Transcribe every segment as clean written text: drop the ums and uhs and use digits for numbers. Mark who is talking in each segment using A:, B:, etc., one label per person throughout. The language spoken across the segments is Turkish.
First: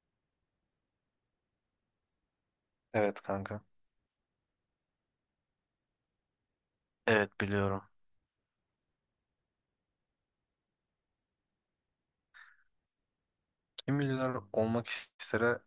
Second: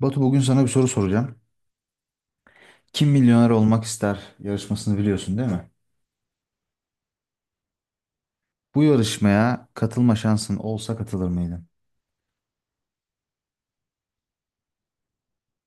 A: Batu, bugün sana bir soru soracağım. Kim
B: Evet
A: Milyoner
B: kanka.
A: Olmak ister yarışmasını biliyorsun değil mi?
B: Evet biliyorum.
A: Bu yarışmaya katılma şansın olsa katılır mıydın?
B: Kim milyoner olmak istere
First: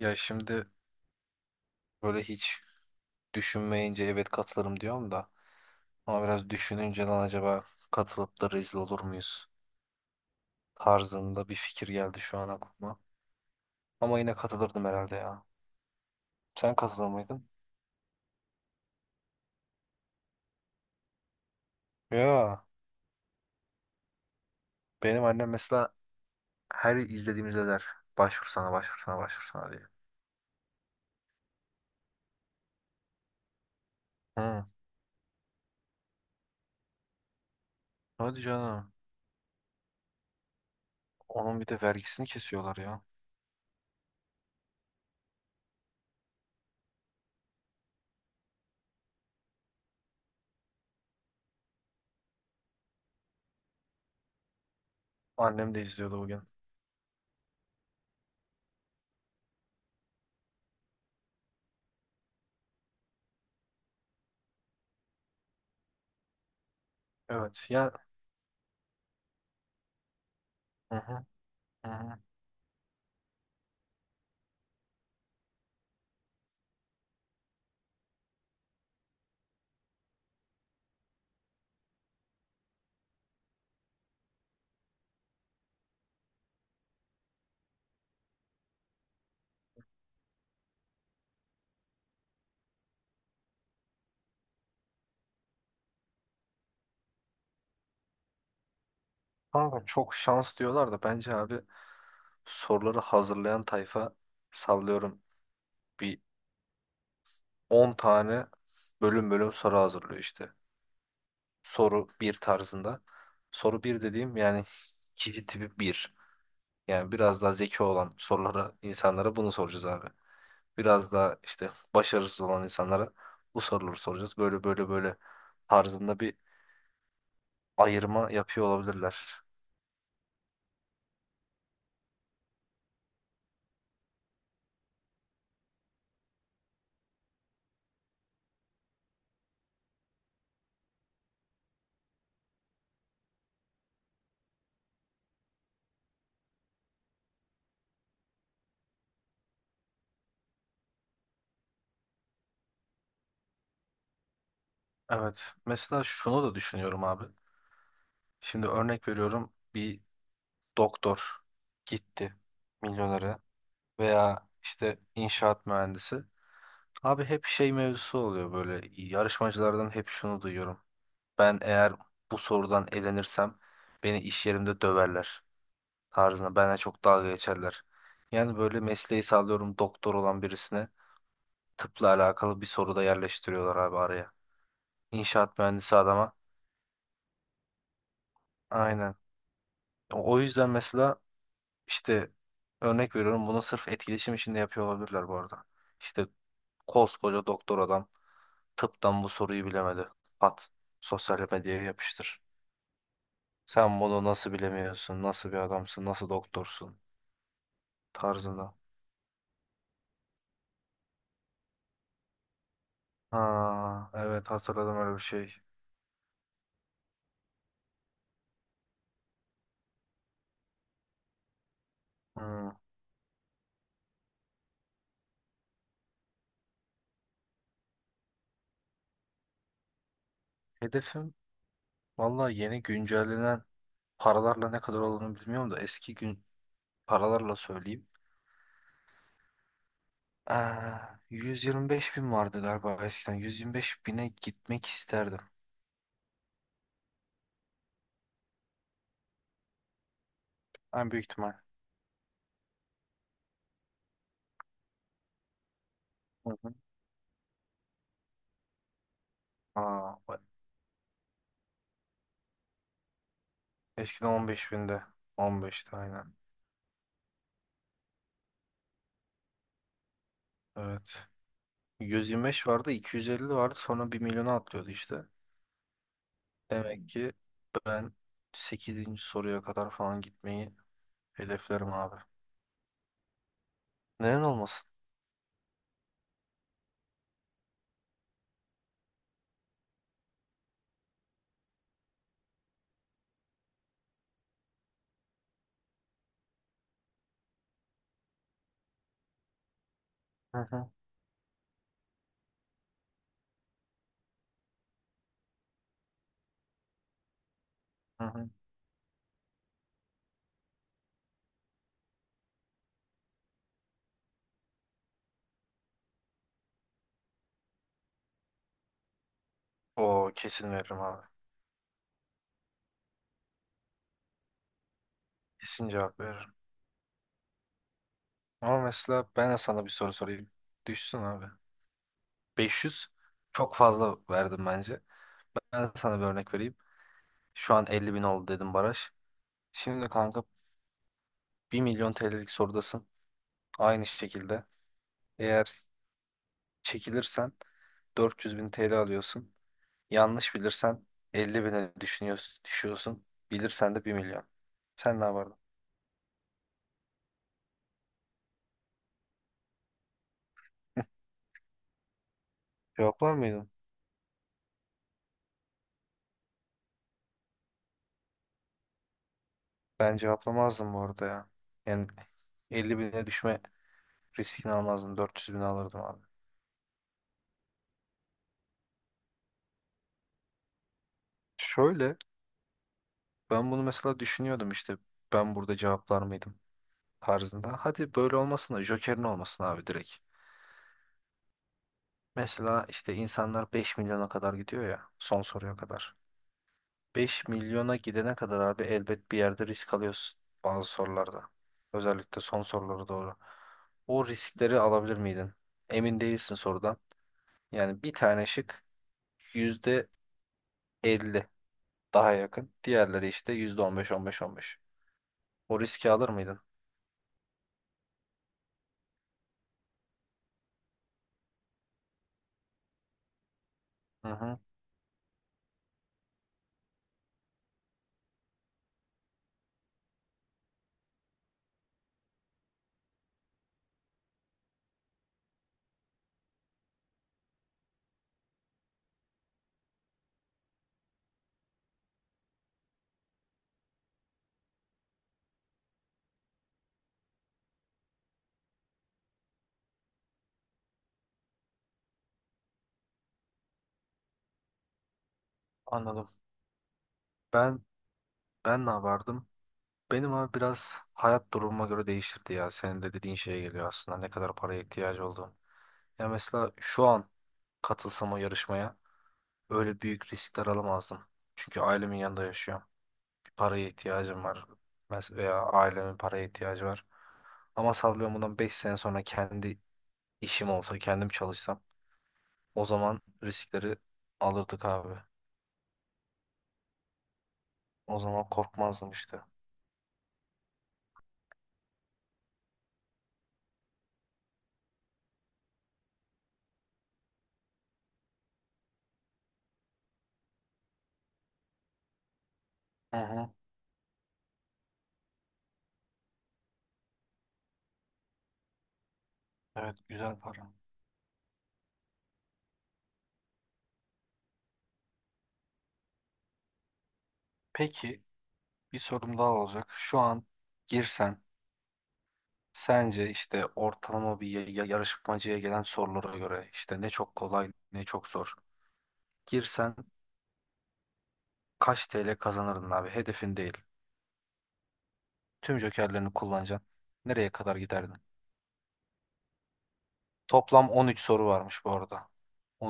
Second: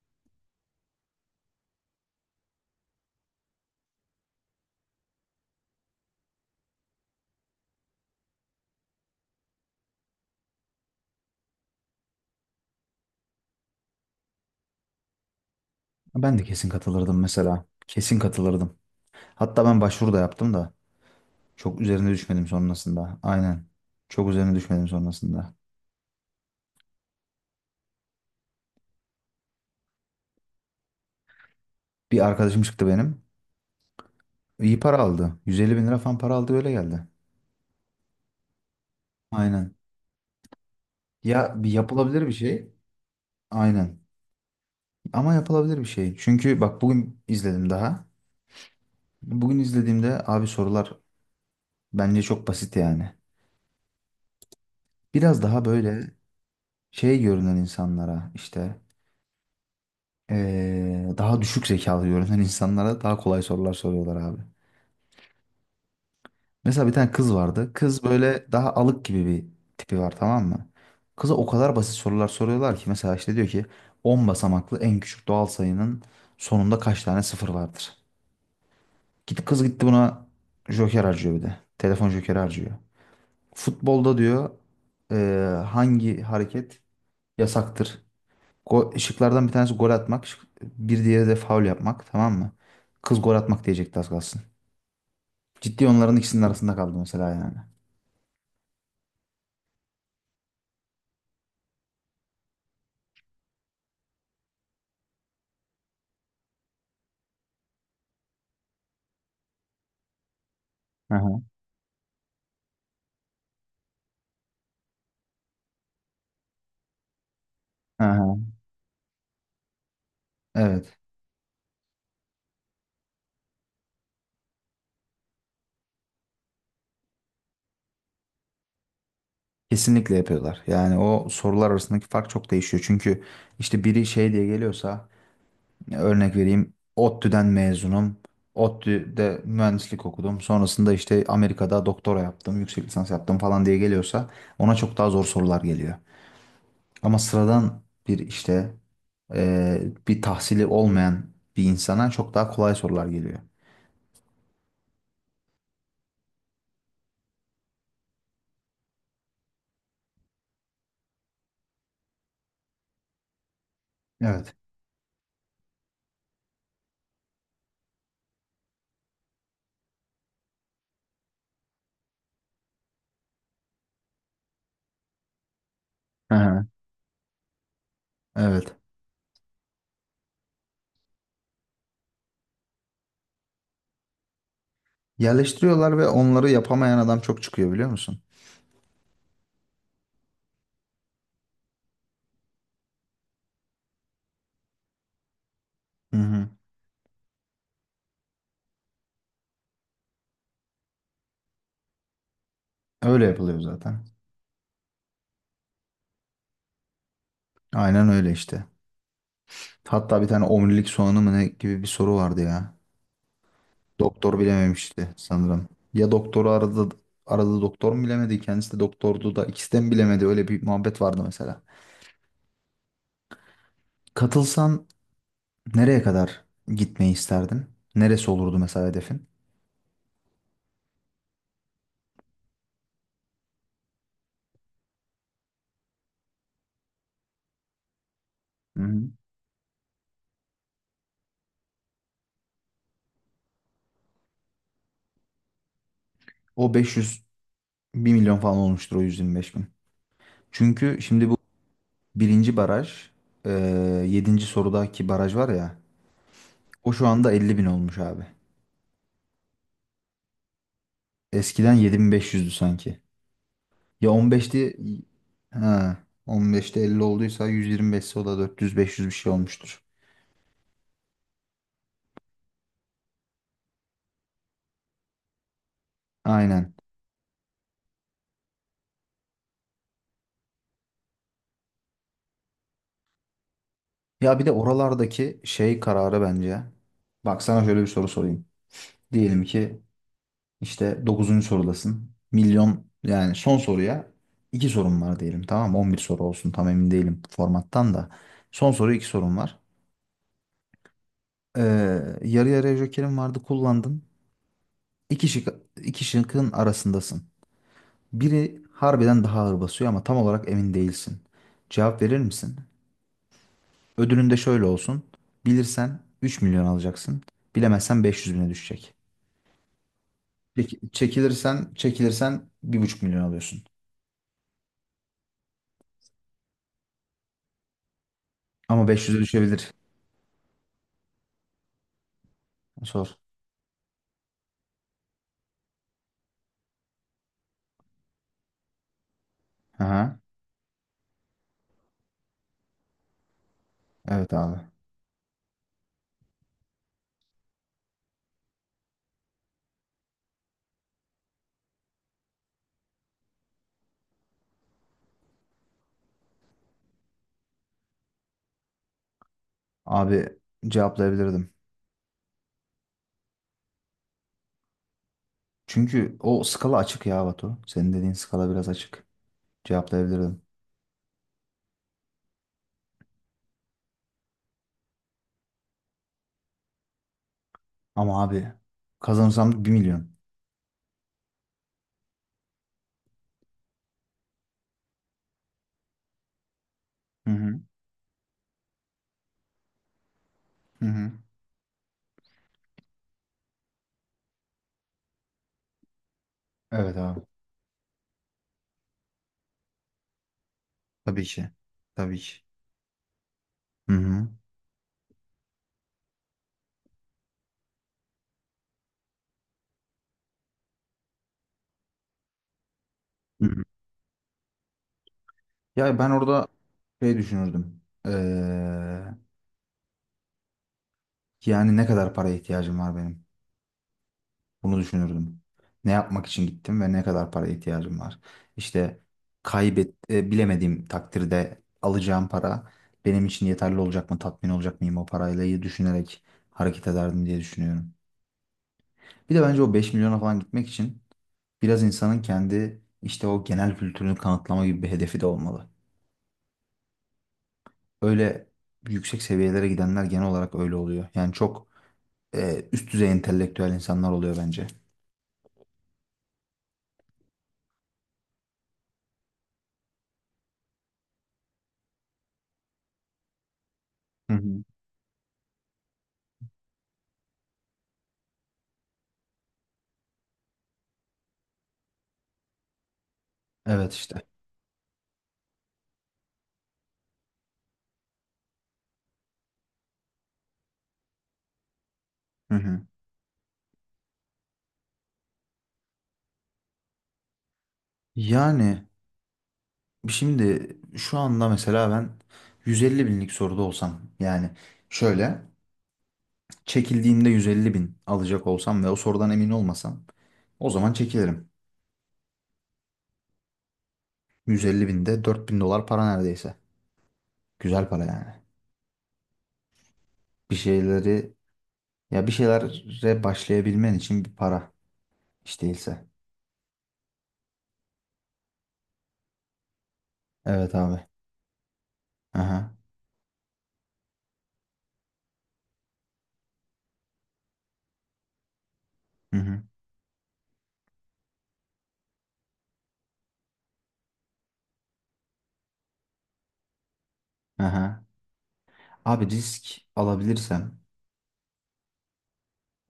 B: ya şimdi böyle hiç düşünmeyince evet katılırım diyorum da ama biraz düşününce lan acaba katılıp da rezil olur muyuz tarzında bir fikir geldi şu an aklıma. Ama yine katılırdım herhalde ya.
A: Ben de kesin
B: Sen katılır
A: katılırdım
B: mıydın?
A: mesela. Kesin katılırdım. Hatta ben başvuru da yaptım da çok üzerine düşmedim
B: Ya
A: sonrasında. Aynen. Çok üzerine düşmedim
B: benim annem
A: sonrasında.
B: mesela her izlediğimizde der başvursana başvursana başvursana diye.
A: Bir arkadaşım çıktı benim.
B: Hı.
A: İyi para aldı. 150 bin lira falan para aldı, öyle geldi.
B: Hadi canım.
A: Aynen.
B: Onun
A: Ya,
B: bir
A: bir
B: de vergisini
A: yapılabilir bir şey.
B: kesiyorlar ya.
A: Aynen. Ama yapılabilir bir şey. Çünkü bak, bugün izledim daha. Bugün izlediğimde abi, sorular bence çok basit yani. Biraz daha
B: Annem de
A: böyle
B: izliyordu bugün.
A: şey görünen insanlara, işte daha düşük zekalı görünen insanlara daha kolay sorular soruyorlar abi. Mesela bir tane kız
B: Evet
A: vardı.
B: ya.
A: Kız böyle daha alık gibi bir tipi var, tamam mı?
B: Hı hı.
A: Kıza o kadar
B: Hı
A: basit
B: hı.
A: sorular soruyorlar ki, mesela işte diyor ki 10 basamaklı en küçük doğal sayının sonunda kaç tane sıfır vardır? Git kız, gitti buna joker harcıyor bir de. Telefon jokeri harcıyor. Futbolda diyor eee, hangi hareket yasaktır? Go şıklardan bir tanesi gol atmak. Bir diğeri de faul yapmak. Tamam mı? Kız gol atmak diyecekti az kalsın. Ciddi onların ikisinin arasında kaldı mesela yani.
B: Kanka çok şans diyorlar da bence abi soruları hazırlayan tayfa sallıyorum bir 10 tane bölüm bölüm soru hazırlıyor işte.
A: Aha.
B: Soru bir tarzında. Soru bir dediğim yani kişi tipi bir yani biraz daha zeki olan
A: Aha.
B: sorulara insanlara bunu soracağız abi.
A: Evet.
B: Biraz daha işte başarısız olan insanlara bu soruları soracağız. Böyle böyle böyle tarzında bir ayırma yapıyor olabilirler.
A: Kesinlikle yapıyorlar. Yani o sorular arasındaki fark çok değişiyor. Çünkü işte biri şey diye geliyorsa, örnek vereyim: ODTÜ'den mezunum. ODTÜ'de mühendislik okudum. Sonrasında işte Amerika'da doktora yaptım, yüksek lisans yaptım falan diye geliyorsa ona çok daha zor sorular geliyor. Ama sıradan bir işte e, bir tahsili olmayan bir insana çok daha kolay sorular geliyor.
B: Evet. Mesela şunu da düşünüyorum abi. Şimdi örnek veriyorum. Bir doktor gitti milyonere veya
A: Evet.
B: işte inşaat mühendisi. Abi hep şey mevzusu oluyor böyle yarışmacılardan hep şunu duyuyorum. Ben eğer bu sorudan elenirsem beni iş yerimde döverler
A: Hı
B: tarzına
A: hı.
B: bana çok dalga geçerler. Yani
A: Evet.
B: böyle mesleği sağlıyorum doktor olan birisine tıpla alakalı bir soru da yerleştiriyorlar abi araya. İnşaat mühendisi
A: Yerleştiriyorlar ve
B: adama.
A: onları yapamayan adam çok çıkıyor, biliyor musun?
B: Aynen. O yüzden mesela işte örnek veriyorum bunu sırf etkileşim için de yapıyor olabilirler bu arada.
A: Hı
B: İşte
A: hı.
B: koskoca doktor adam tıptan bu soruyu bilemedi. At. Sosyal medyaya yapıştır.
A: Öyle yapılıyor
B: Sen
A: zaten.
B: bunu nasıl bilemiyorsun? Nasıl bir adamsın? Nasıl doktorsun?
A: Aynen öyle işte.
B: Tarzında.
A: Hatta bir tane omurilik soğanı mı ne gibi bir soru vardı ya.
B: Ha,
A: Doktor
B: evet hatırladım
A: bilememişti
B: öyle bir şey.
A: sanırım. Ya doktoru aradı, aradı doktor mu bilemedi, kendisi de doktordu da ikisi de mi bilemedi, öyle bir muhabbet vardı mesela.
B: Hmm.
A: Katılsan nereye kadar gitmeyi isterdin? Neresi olurdu mesela hedefin?
B: Hedefim vallahi yeni güncellenen paralarla ne kadar olduğunu bilmiyorum da eski gün paralarla söyleyeyim.
A: Hı hı.
B: Aa, 125 bin vardı galiba eskiden. 125 bine gitmek isterdim.
A: O 500, bir milyon falan olmuştur o 125 bin. Çünkü
B: En büyük
A: şimdi bu
B: ihtimal.
A: birinci baraj, e, 7. sorudaki baraj var ya,
B: Hı hı.
A: o şu anda 50 bin olmuş abi.
B: Aa, bak.
A: Eskiden 7500'dü sanki. Ya,
B: Eskiden 15
A: 15'ti.
B: binde.
A: Ha,
B: 15'te aynen.
A: 15'te 50 olduysa, 125'se o da 400-500 bir şey olmuştur.
B: Evet. 125 vardı, 250 vardı. Sonra bir milyona atlıyordu işte.
A: Aynen.
B: Demek ki ben sekizinci soruya kadar falan gitmeyi hedeflerim abi.
A: Ya,
B: Neden
A: bir de
B: olmasın?
A: oralardaki şey kararı bence. Bak, sana şöyle bir soru sorayım. Diyelim ki İşte dokuzuncu sorudasın. Milyon, yani son soruya iki sorum var diyelim, tamam mı? On bir soru olsun, tam emin değilim formattan da. Son soru, iki sorum var.
B: Hı hı.
A: Ee, yarı yarıya jokerim vardı, kullandın. İki şık, iki şıkkın arasındasın.
B: Hı hı.
A: Biri harbiden daha ağır basıyor ama tam olarak emin değilsin. Cevap verir misin? Ödülün de şöyle olsun: bilirsen 3 milyon alacaksın. Bilemezsen 500 bine düşecek.
B: Oo, kesin veririm abi.
A: Çekilirsen, çekilirsen bir buçuk milyon alıyorsun.
B: Kesin cevap veririm. Ama
A: Ama 500'e
B: mesela ben de
A: düşebilir.
B: sana bir soru sorayım. Düşsün abi. 500
A: Sor.
B: çok fazla verdim bence. Ben de sana bir örnek vereyim. Şu an 50 bin oldu dedim baraj. Şimdi
A: Aha.
B: kanka bir milyon TL'lik sorudasın. Aynı
A: Evet abi.
B: şekilde. Eğer çekilirsen 400 bin TL alıyorsun. Yanlış bilirsen 50 bine düşüyorsun. Bilirsen de bir milyon. Sen ne yapardın?
A: Abi, cevaplayabilirdim.
B: Cevaplar mıydın?
A: Çünkü o skala açık ya Batu. Senin dediğin skala biraz açık.
B: Ben
A: Cevaplayabilirdim.
B: cevaplamazdım bu arada ya. Yani 50 bine düşme riskini almazdım. 400 bine alırdım abi.
A: Ama abi, kazanırsam bir milyon.
B: Şöyle ben bunu mesela düşünüyordum işte. Ben burada cevaplar mıydım
A: Hı hı.
B: tarzında. Hadi böyle olmasın da Joker'in olmasın abi direkt.
A: Hı hı.
B: Mesela işte insanlar 5 milyona kadar gidiyor ya son soruya kadar.
A: Evet abi.
B: 5 milyona gidene kadar abi elbet bir yerde risk alıyorsun bazı
A: Tabii
B: sorularda.
A: ki. Tabii ki.
B: Özellikle son sorulara doğru.
A: Hı hı.
B: O riskleri alabilir miydin? Emin değilsin sorudan. Yani bir tane şık %50 daha yakın. Diğerleri
A: Hı
B: işte
A: hı.
B: %15, 15, 15. O
A: Ya, ben
B: riski alır
A: orada
B: mıydın?
A: şey düşünürdüm. Yani ne kadar paraya ihtiyacım var benim?
B: Hı hı,
A: Bunu düşünürdüm. Ne yapmak için gittim ve ne kadar para ihtiyacım var? İşte kaybet bilemediğim takdirde alacağım para benim için yeterli olacak mı, tatmin olacak mıyım o parayla, iyi düşünerek hareket ederdim diye düşünüyorum. Bir de bence o 5 milyona falan gitmek için biraz insanın kendi işte o genel kültürünü kanıtlama gibi bir hedefi de olmalı. Öyle yüksek seviyelere gidenler genel olarak öyle oluyor. Yani çok üst düzey entelektüel insanlar oluyor bence.
B: anladım. Ben ben ne yapardım? Benim abi biraz hayat durumuma göre değişirdi ya. Senin de dediğin şeye geliyor aslında. Ne
A: Hı
B: kadar
A: hı.
B: paraya ihtiyacı olduğun. Ya mesela şu an katılsam o yarışmaya öyle büyük riskler alamazdım. Çünkü ailemin yanında yaşıyorum. Bir paraya
A: Evet işte.
B: ihtiyacım var. Veya ailemin paraya ihtiyacı var. Ama sallıyorum bundan 5 sene sonra kendi işim olsa, kendim çalışsam
A: Hı hı.
B: o zaman riskleri alırdık abi. O zaman
A: Yani
B: korkmazdım işte.
A: şimdi şu anda mesela ben 150 binlik soruda olsam, yani şöyle, çekildiğinde 150 bin alacak olsam ve o sorudan emin olmasam, o zaman çekilirim.
B: Hı hı.
A: 150 binde 4000 dolar para neredeyse. Güzel para yani.
B: Evet, güzel
A: Bir
B: para.
A: şeyleri, ya bir şeylere başlayabilmen için bir para hiç değilse.
B: Peki bir sorum daha olacak. Şu an
A: Evet abi.
B: girsen
A: Aha.
B: sence işte ortalama bir yarışmacıya gelen sorulara göre işte ne çok kolay ne çok zor.
A: Hı hı.
B: Girsen kaç TL kazanırdın abi? Hedefin değil. Tüm jokerlerini kullanacaksın. Nereye kadar
A: Aha.
B: giderdin?
A: Abi, risk alabilirsem,
B: Toplam 13 soru varmış bu arada.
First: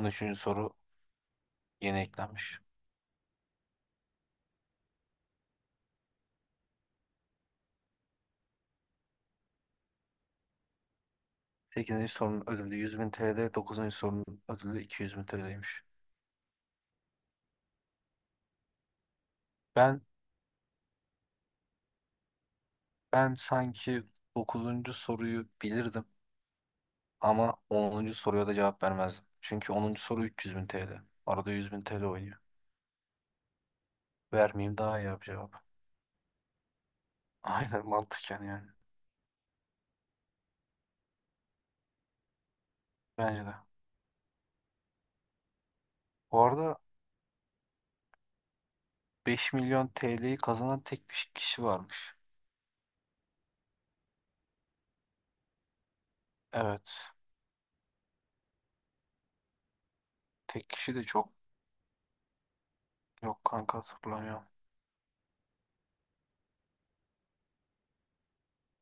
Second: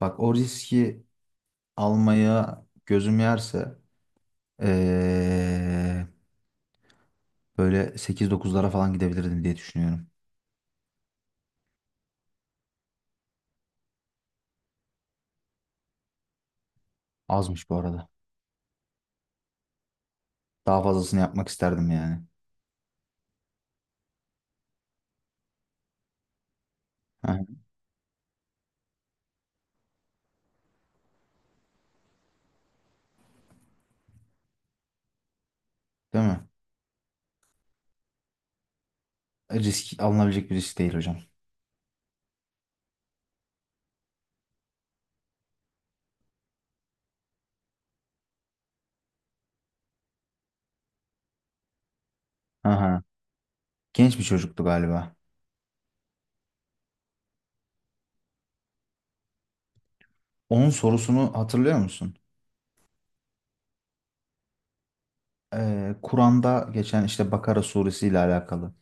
A: bak, o
B: soru
A: riski
B: yeni eklenmiş.
A: almaya gözüm yerse ee, böyle 8-9'lara falan gidebilirdim diye düşünüyorum.
B: 8. sorunun ödülü 100 bin TL, 9. sorunun ödülü 200 bin TL'ymiş.
A: Azmış bu arada.
B: Ben
A: Daha fazlasını yapmak isterdim yani.
B: ben sanki 9. soruyu bilirdim
A: Hı.
B: ama 10. soruya da cevap vermezdim. Çünkü 10. soru 300 bin TL. Arada 100 bin TL oynuyor. Vermeyeyim daha iyi abi cevap.
A: Değil mi?
B: Aynen mantıken yani.
A: Risk alınabilecek bir risk değil hocam.
B: Bence de. Bu arada 5 milyon TL'yi kazanan tek bir kişi varmış.
A: Aha. Genç bir çocuktu galiba.
B: Evet. Tek
A: Onun
B: kişi de çok
A: sorusunu hatırlıyor musun?
B: yok kanka hatırlamıyorum.
A: Kur'an'da geçen işte Bakara suresi ile alakalı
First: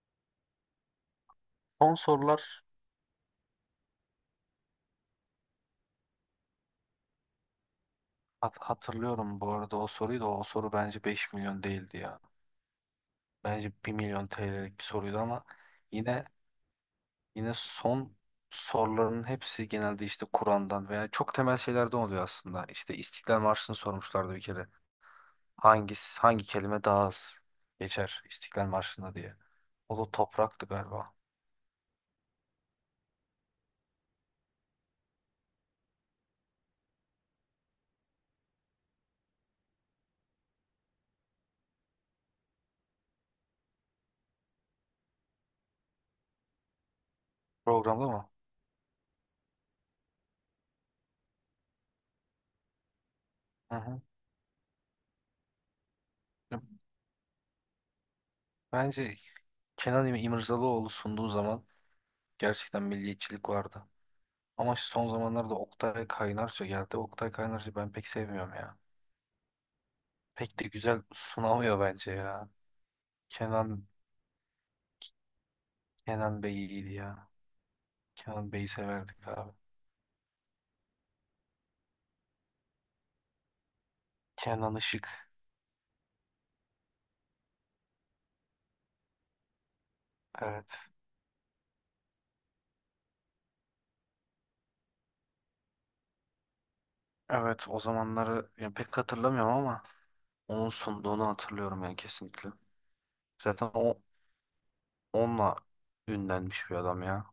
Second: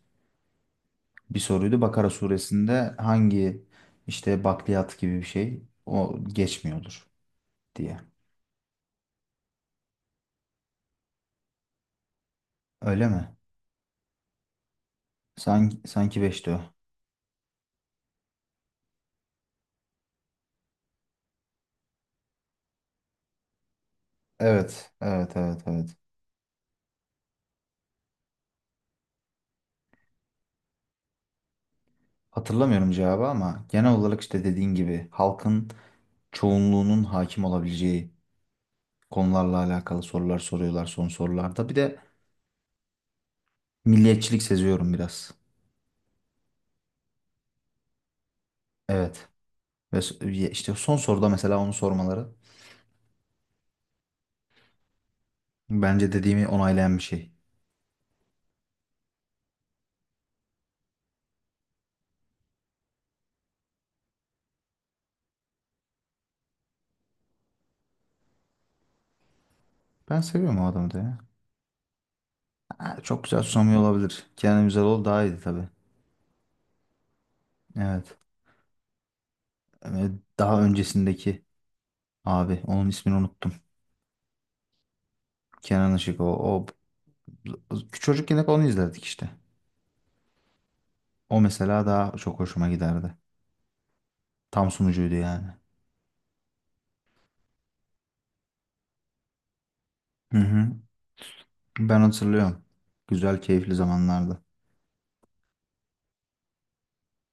A: bir soruydu.
B: Son
A: Bakara
B: sorular
A: suresinde hangi işte bakliyat gibi bir şey o geçmiyordur diye.
B: hatırlıyorum bu arada o soruyu da o soru bence 5 milyon değildi ya.
A: Öyle mi?
B: Bence bir milyon TL'lik bir soruydu ama
A: Sanki, sanki
B: yine
A: beşti o.
B: yine son soruların hepsi genelde işte Kur'an'dan veya çok temel şeylerden oluyor aslında. İşte İstiklal Marşı'nı sormuşlardı bir kere.
A: Evet, evet, evet, evet.
B: Hangi kelime daha az geçer İstiklal Marşı'nda diye. O da topraktı galiba.
A: Hatırlamıyorum cevabı ama genel olarak işte dediğin gibi halkın çoğunluğunun hakim olabileceği konularla alakalı sorular soruyorlar son sorularda. Bir de milliyetçilik seziyorum biraz.
B: Programda mı?
A: Evet. Ve işte son soruda mesela onu sormaları
B: Hı
A: bence dediğimi
B: hı.
A: onaylayan bir şey.
B: Bence Kenan İmirzalıoğlu sunduğu zaman gerçekten milliyetçilik vardı. Ama şu son zamanlarda Oktay Kaynarca geldi. Oktay Kaynarca ben pek sevmiyorum ya.
A: Ben seviyorum
B: Pek de
A: o adamı da
B: güzel
A: ya.
B: sunamıyor bence ya.
A: Ha, çok güzel susamıyor
B: Kenan
A: olabilir. Kenan Üzeroğlu daha iyiydi tabii.
B: Kenan Bey iyiydi ya.
A: Evet.
B: Kenan Bey'i severdik abi.
A: Ee, daha öncesindeki abi onun ismini unuttum.
B: Kenan Işık.
A: Kenan Işık, o, o çocukken hep onu izlerdik işte.
B: Evet.
A: O mesela daha çok hoşuma giderdi. Tam sunucuydu yani.
B: Evet o zamanları ya pek hatırlamıyorum ama
A: Hı
B: onun
A: hı.
B: sunduğunu hatırlıyorum yani
A: Ben
B: kesinlikle.
A: hatırlıyorum. Güzel,
B: Zaten
A: keyifli
B: o
A: zamanlardı.
B: onunla ünlenmiş bir adam ya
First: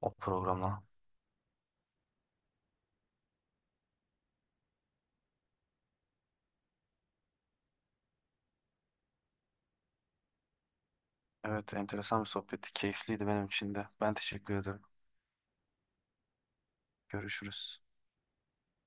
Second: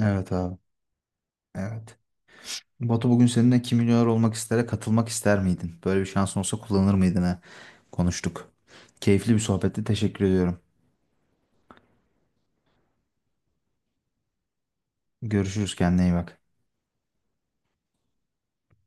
B: o
A: Evet abi.
B: programla.
A: Evet. Batu, bugün seninle Kim Milyoner Olmak istere katılmak ister miydin, böyle bir şansın olsa kullanır mıydın, ha? Konuştuk. Keyifli bir sohbetti. Teşekkür ediyorum.
B: Evet, enteresan bir sohbetti. Keyifliydi benim için de. Ben teşekkür ederim.
A: Görüşürüz. Kendine iyi bak.
B: Görüşürüz.